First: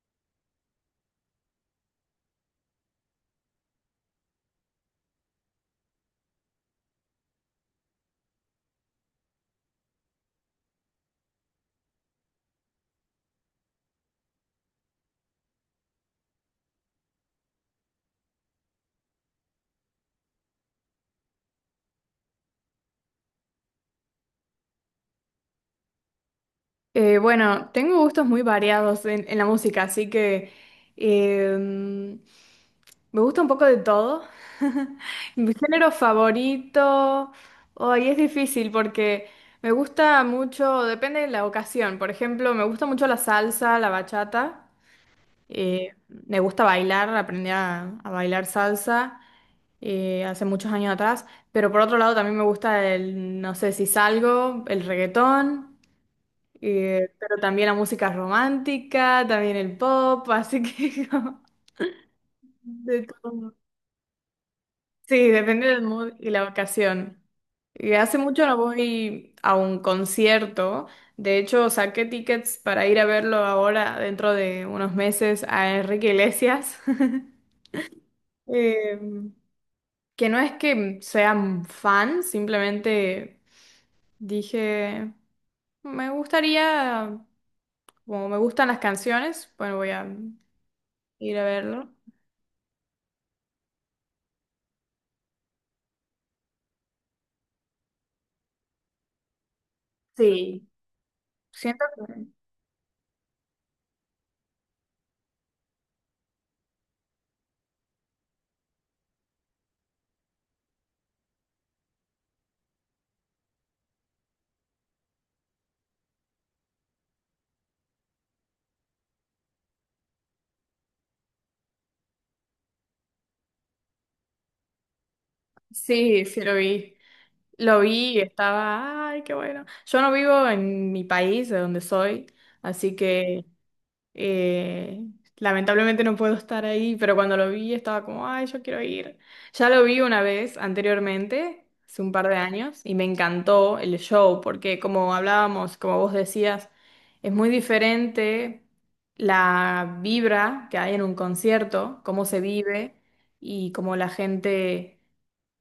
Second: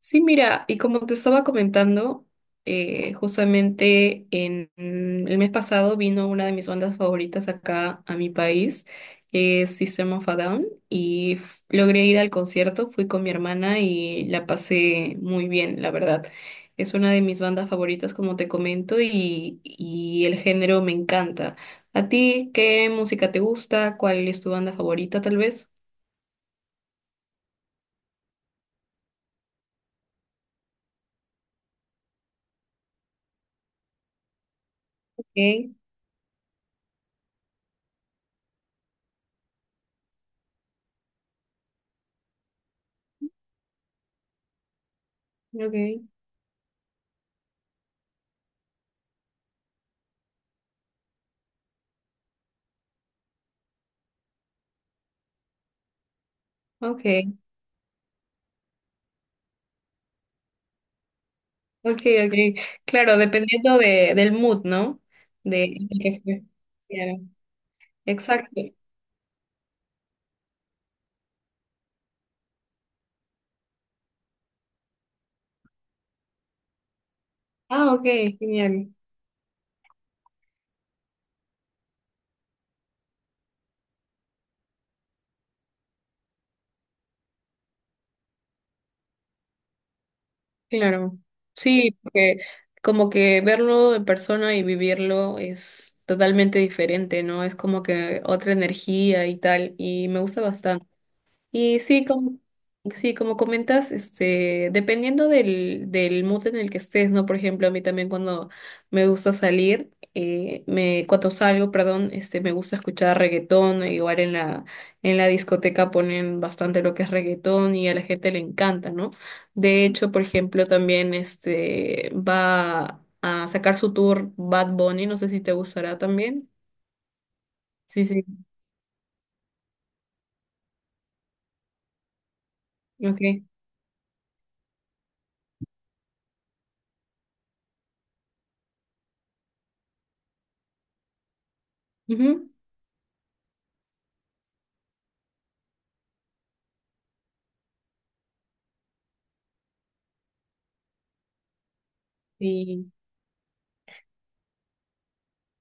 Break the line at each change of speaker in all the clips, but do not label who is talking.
Sí, mira, y como te estaba comentando, justamente el mes pasado vino una de mis bandas favoritas acá a mi país, que es System of a Down, logré ir al concierto, fui con mi hermana y la pasé muy bien, la verdad. Es una de mis bandas favoritas, como te comento, y el género me encanta. ¿A ti qué música te gusta? ¿Cuál es tu banda favorita, tal vez?
Bueno, tengo gustos muy variados en la música, así que me gusta un poco de todo. Mi
Okay,
género favorito, hoy es difícil porque me gusta mucho, depende de la ocasión. Por ejemplo, me gusta mucho la salsa, la bachata.
okay,
Me gusta bailar, aprendí a bailar salsa hace muchos años atrás. Pero por otro lado también me gusta el, no sé si salgo, el reggaetón. Pero
ok.
también la música romántica, también el pop, así que como
Ok, ok.
de
Claro,
todo.
dependiendo del mood, ¿no?
Sí,
De
depende del
en el que
mood y la
esté. Claro.
ocasión. Y hace mucho no
Exacto.
voy a un concierto. De hecho, saqué tickets para ir a verlo ahora, dentro de unos meses, a Enrique Iglesias.
Ah, ok, genial.
Eh, que no es que sea un fan, simplemente dije, me gustaría, como me gustan las canciones, bueno, voy a
Claro.
ir a verlo.
Sí, porque como que verlo en persona y vivirlo es totalmente diferente, ¿no? Es como que otra energía y tal, y me gusta
Sí,
bastante. Y
siento que
sí, como comentas, este, dependiendo del mood en el que estés, ¿no? Por ejemplo, a mí también cuando me gusta salir, cuando salgo, perdón, este, me gusta escuchar reggaetón, e igual en la discoteca ponen bastante lo que es reggaetón y a la gente le encanta, ¿no? De hecho, por ejemplo, también este, va a sacar su tour Bad Bunny, no sé si te gustará
sí, sí
también.
lo vi. Lo
Sí,
vi y
sí,
estaba, ay, qué bueno. Yo no vivo en mi país, de donde soy, así
ok.
que Eh, lamentablemente no puedo estar ahí, pero cuando lo vi estaba como, ay, yo quiero ir. Ya lo vi una vez anteriormente, hace un par de
Ujú.
años, y me encantó el show, porque como hablábamos, como vos decías, es muy diferente la vibra que hay en un concierto, cómo se
Sí,
vive y cómo la gente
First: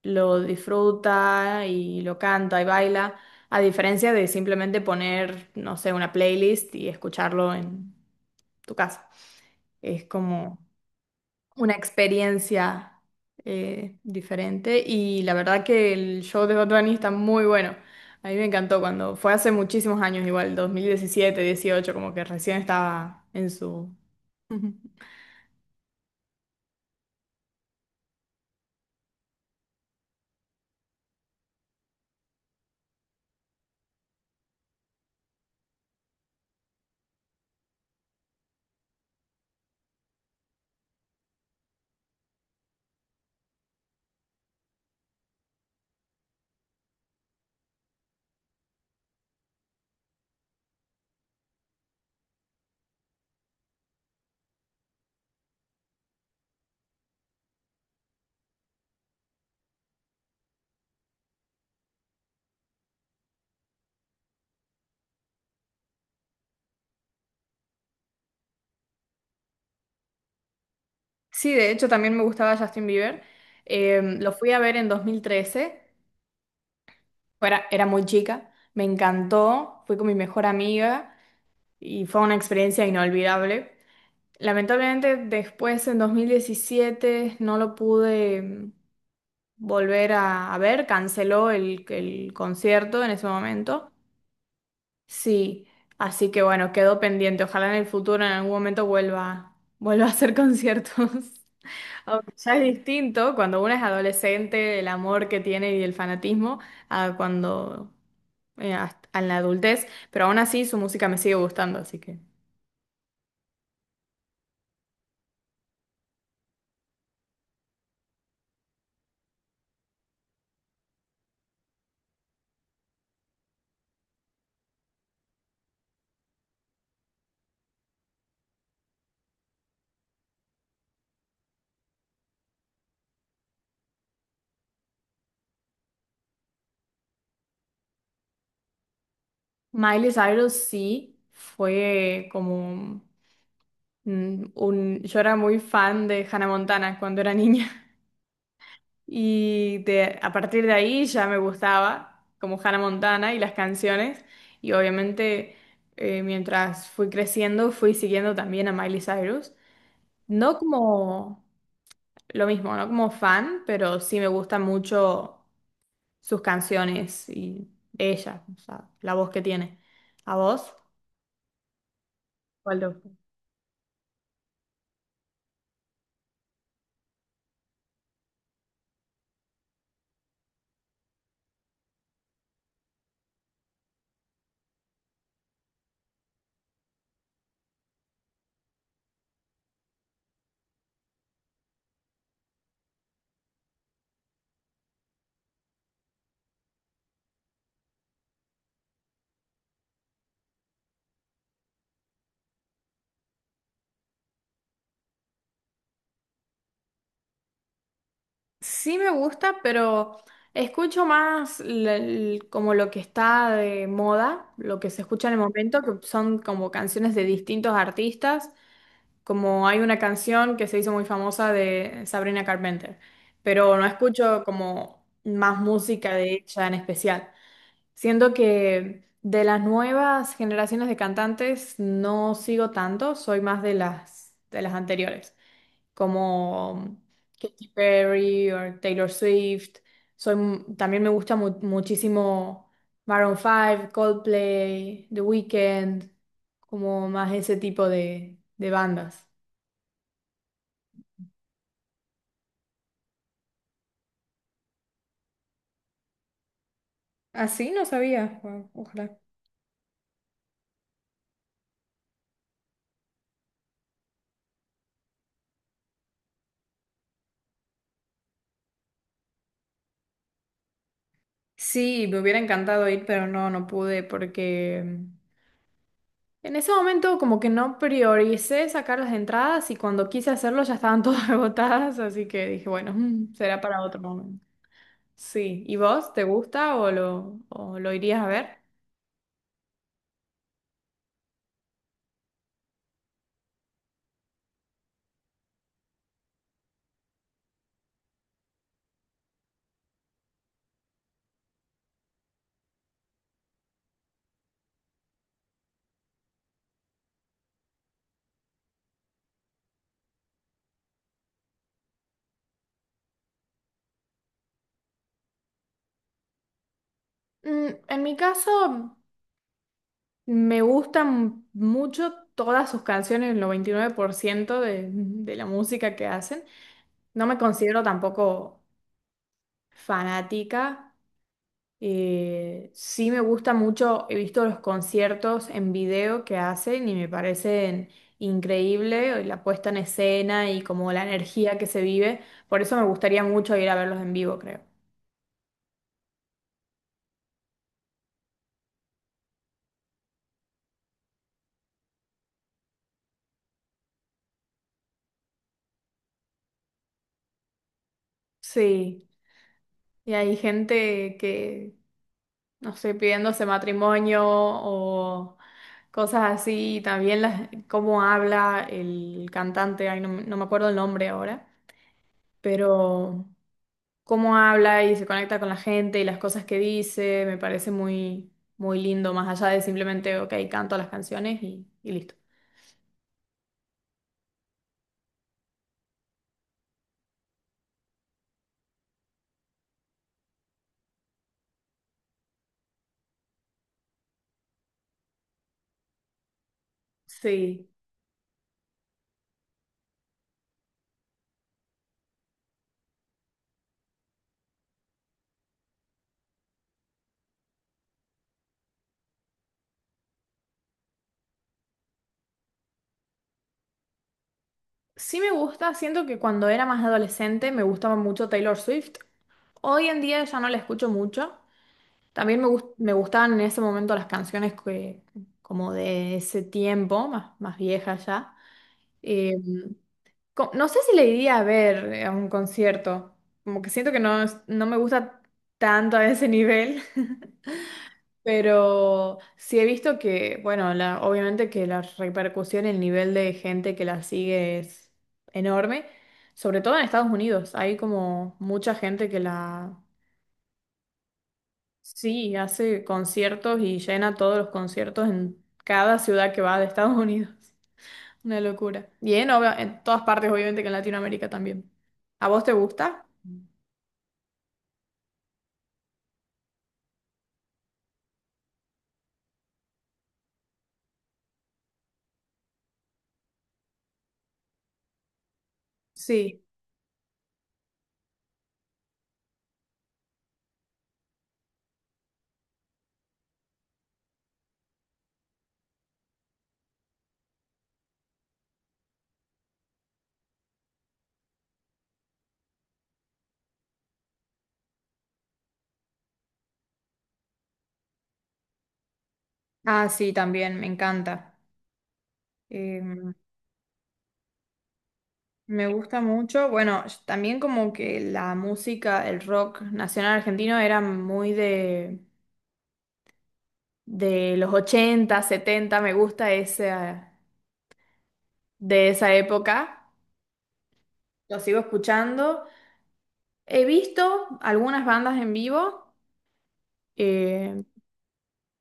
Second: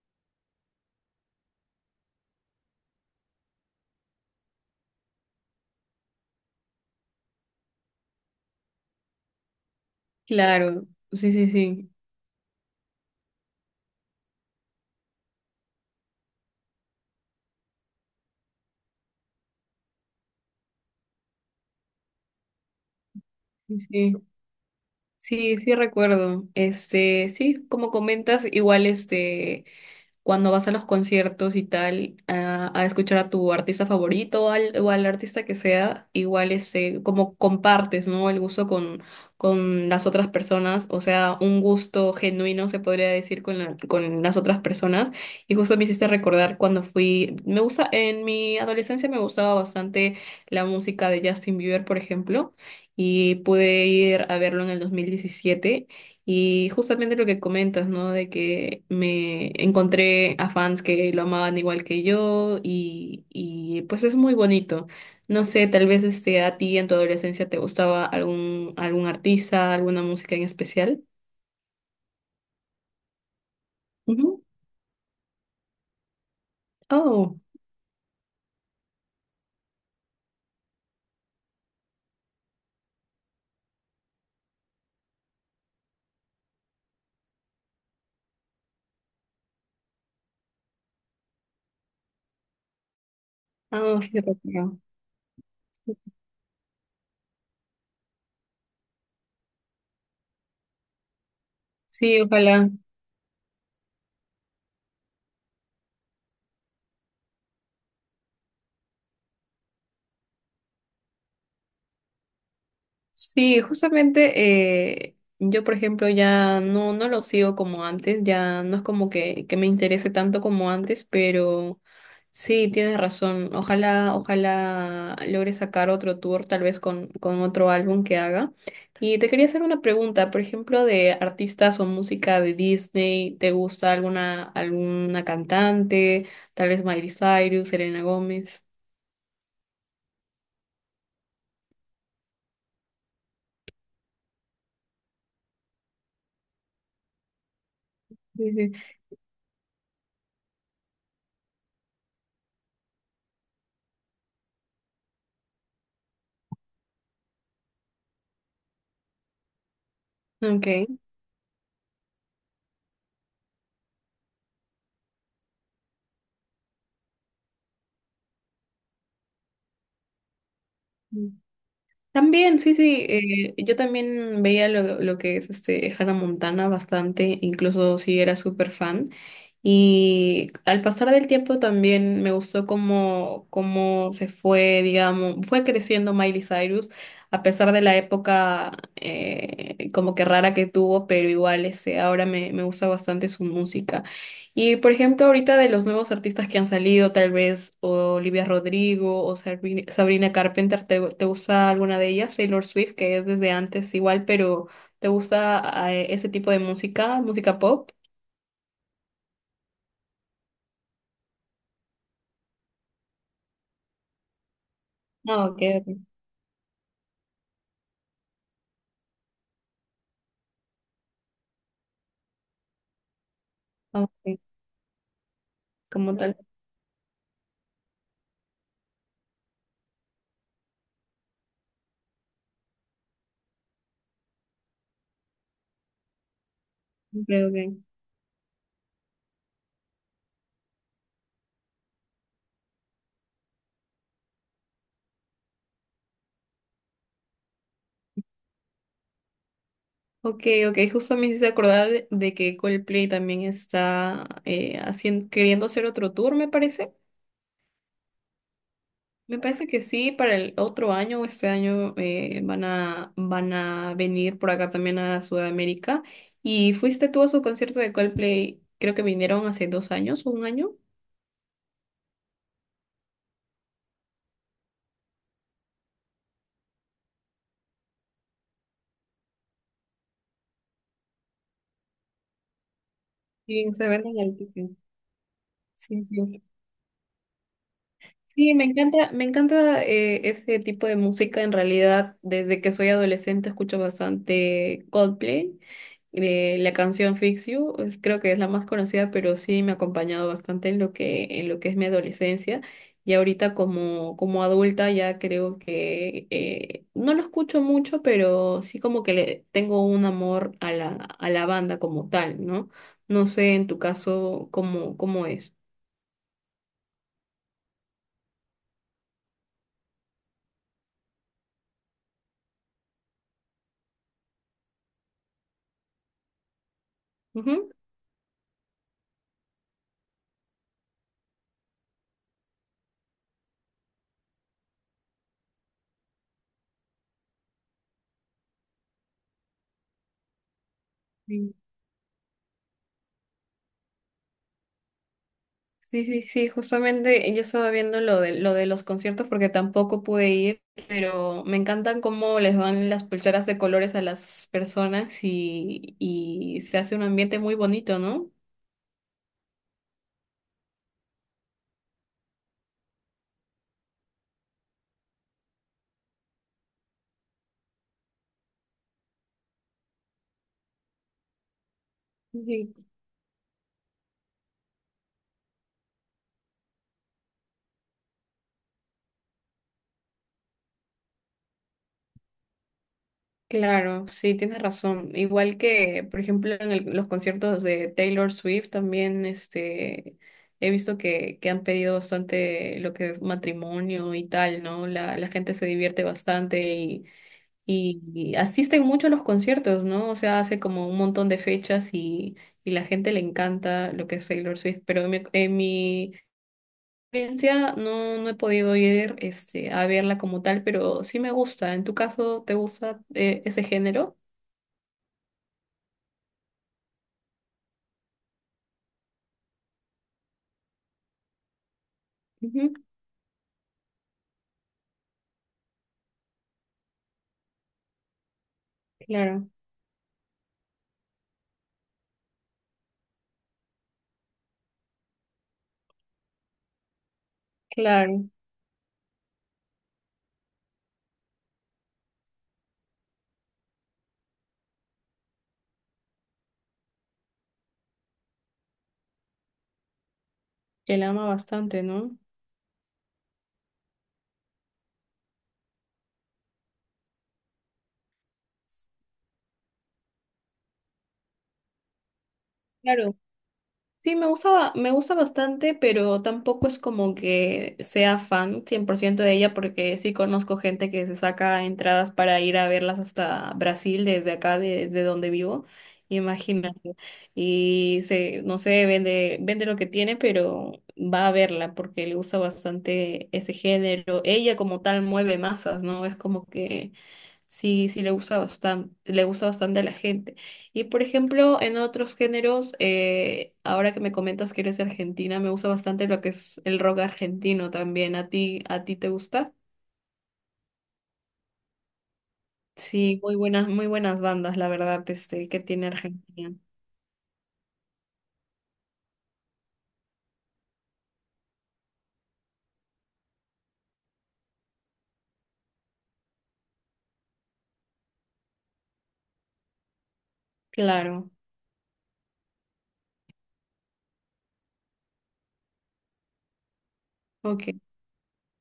lo disfruta y lo canta y baila. A diferencia de simplemente poner, no sé, una playlist y escucharlo en tu casa. Es como
claro. Sí, sí,
una
sí.
experiencia diferente y la verdad que el show de Bad Bunny está muy bueno. A mí me encantó cuando fue hace muchísimos años, igual 2017 18 como que recién estaba en
Sí,
su...
sí,
Ujú.
sí sí recuerdo. Este, sí, como comentas, igual este cuando vas a los conciertos y tal, a escuchar a tu artista favorito o o al artista que sea, igual este, como compartes, ¿no? El gusto con las otras personas, o sea, un gusto genuino se podría decir con con las otras personas. Y justo me hiciste recordar cuando fui, me gusta, en mi adolescencia me gustaba bastante la música de Justin Bieber, por ejemplo, y pude ir a verlo en el 2017. Y justamente lo que comentas, ¿no? De que me encontré a fans que lo amaban igual que yo y pues es muy bonito. No sé, tal vez este, a ti en tu adolescencia te gustaba algún artista, alguna música en especial.
Sí, de hecho también me gustaba Justin Bieber. Lo
Ujú.
fui a ver en 2013.
Oh,
Era muy chica, me encantó, fui con mi mejor amiga y fue una experiencia inolvidable. Lamentablemente después en 2017 no lo pude volver a ver, canceló el concierto en ese momento.
ah, sí, recuerdo.
Sí, así que bueno, quedó pendiente. Ojalá en el futuro, en algún momento, vuelva, vuelva a hacer conciertos.
Sí,
Aunque ya es
ojalá.
distinto cuando uno es adolescente, el amor que tiene y el fanatismo, a cuando en la adultez, pero aún así su música me sigue gustando, así que.
Sí, justamente yo, por ejemplo, no lo sigo como antes, ya no es como que me interese tanto como antes, pero sí, tienes razón. Ojalá, ojalá logre sacar otro tour, tal vez con otro álbum que haga. Y te quería hacer una pregunta, por ejemplo, de artistas o música de Disney, ¿te gusta alguna cantante? Tal vez Miley Cyrus, Selena Gómez.
Miley Cyrus sí fue como un... Yo era muy fan de Hannah Montana cuando era niña.
Sí, sí.
A partir de ahí ya me gustaba, como Hannah Montana y las canciones. Y obviamente, mientras fui creciendo, fui siguiendo también a Miley Cyrus. No como lo mismo, no como fan, pero sí me gustan mucho sus canciones y ella, o sea, la voz que tiene. ¿A vos?
Ok. También, sí,
¿Cuál te
sí,
gusta?
yo también veía lo que es este Hannah Montana bastante, incluso sí era súper fan. Y al pasar del tiempo también me gustó cómo se fue, digamos, fue creciendo Miley Cyrus, a pesar de la época como que rara que tuvo, pero igual ese, ahora me gusta bastante su música. Y por ejemplo, ahorita de los nuevos artistas que han salido, tal vez Olivia Rodrigo o Sabrina Carpenter, ¿ te gusta alguna de ellas? Taylor Swift, que es desde antes igual, pero ¿te gusta ese tipo de música? ¿Música pop?
Sí me gusta, pero escucho más como lo que está de moda, lo que se escucha en el
No, ok,
momento,
ok.
que son como canciones de distintos artistas, como hay una canción que se hizo muy famosa de Sabrina Carpenter, pero no
Ah, ok,
escucho como más música
como
de
tal.
ella en especial. Siento que de las nuevas generaciones de cantantes no sigo tanto, soy más de las anteriores como
Ok,
Katy
ok.
Perry o Taylor Swift. También me gusta muchísimo Maroon 5, Coldplay, The Weeknd, como más ese tipo de bandas.
Ok, ok, justo me hice acordar de que Coldplay también está queriendo hacer otro tour, me parece.
Así no sabía. Guau, ojalá.
Me parece que sí, para el otro año o este año van van a venir por acá también a Sudamérica. ¿Y fuiste tú a su concierto de Coldplay? Creo que vinieron hace dos años o un año.
Sí, me hubiera encantado ir, pero no, no pude porque en ese momento como que no prioricé sacar las entradas y cuando quise hacerlo ya estaban todas agotadas, así que dije, bueno, será
Sí
para
se
otro
venden el
momento.
ticket.
Sí. ¿Y
Sí,
vos? ¿Te
sí.
gusta o o lo irías a
Sí,
ver?
me encanta ese tipo de música. En realidad, desde que soy adolescente escucho bastante Coldplay. La canción Fix You, creo que es la más conocida, pero sí me ha acompañado bastante en lo en lo que es mi adolescencia. Y ahorita como, como adulta ya creo que no lo escucho mucho, pero sí como que le tengo un amor a a la banda como tal, ¿no? No sé en tu caso cómo, cómo es.
En mi caso, me gustan mucho todas sus canciones, el 99% de la música que hacen. No me
Ujú.
considero tampoco fanática. Sí me gusta mucho, he visto los conciertos en video que hacen y me parecen increíble la puesta en escena y como la energía que se vive. Por eso me gustaría mucho ir a verlos en vivo, creo.
Sí, sí, sí, justamente yo estaba viendo lo de los conciertos porque tampoco pude ir, pero me encantan cómo les dan las pulseras de colores a las personas y se hace un ambiente muy bonito, ¿no?
Sí. Y hay gente que, no sé, pidiéndose matrimonio o cosas así. Y también las, cómo habla el cantante, ay, no, me no me acuerdo el nombre ahora,
Sí,
pero cómo habla y se conecta con la gente y las cosas que dice, me parece muy, muy lindo, más allá de simplemente, ok, canto las canciones y listo.
claro, sí, tienes razón. Igual que, por ejemplo, en los conciertos de Taylor Swift también, este, he visto que han pedido bastante lo que es matrimonio y tal, ¿no? La gente se divierte bastante.
Sí,
Y asisten mucho a los conciertos, ¿no? O sea, hace como un montón de fechas y la gente le encanta lo que es Taylor Swift, pero en en mi experiencia no he podido ir este, a verla como tal, pero sí me gusta. ¿En tu caso te gusta ese género?
sí me gusta, siento que cuando era más adolescente me gustaba mucho Taylor Swift. Hoy en día ya no la escucho mucho. También
Ujú.
me gustaban en ese momento las canciones que, como de ese tiempo, más, más viejas ya. Eh,
Claro,
no sé si le iría a ver a un concierto, como que siento que no, no me gusta tanto a ese nivel,
claro,
pero sí he visto que, bueno, obviamente que la repercusión, el nivel de gente que la sigue es enorme, sobre todo en Estados Unidos, hay como mucha gente que la...
que la ama bastante, ¿no?
Sí, hace conciertos y llena todos los conciertos en cada ciudad que va de Estados Unidos. Una locura. Y en todas partes, obviamente, que en Latinoamérica también. ¿A vos te gusta?
Claro, sí, me gusta bastante, pero tampoco es como que sea fan 100% de ella, porque sí conozco gente que se saca entradas para ir a verlas hasta Brasil, desde acá, desde donde vivo,
Sí.
imagínate. Y se, no sé, vende, vende lo que tiene, pero va a verla porque le gusta bastante ese género. Ella como tal mueve masas, ¿no? Es como que sí, sí, le gusta bastante a la gente. Y por ejemplo, en otros géneros, ahora que me comentas que eres de Argentina, me gusta bastante lo que es el rock argentino también. A ti te gusta?
Ah, sí, también, me encanta. Eh,
Sí, muy buenas bandas, la verdad, este, que
Me
tiene
gusta mucho.
Argentina.
Bueno, también como que la música, el rock nacional argentino era muy de los 80, 70. Me gusta ese, de esa época.
Claro,
Lo sigo escuchando. He visto algunas bandas en vivo, eh,
ok.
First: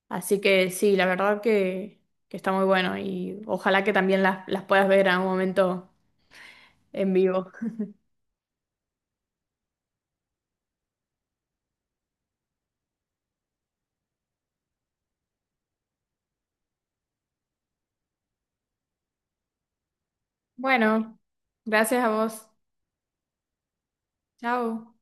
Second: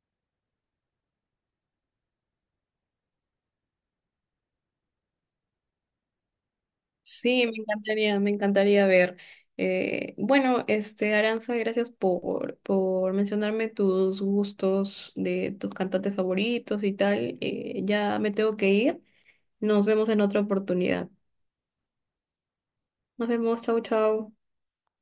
así que sí, la verdad que está muy bueno y ojalá que también las puedas ver a un momento en
Sí,
vivo.
me encantaría ver. Bueno, este, Aranza, gracias por mencionarme tus gustos de tus cantantes favoritos y tal. Ya me tengo que ir. Nos vemos en otra oportunidad.
Bueno, gracias a vos.
Nos vemos, chau, chau.
Chao.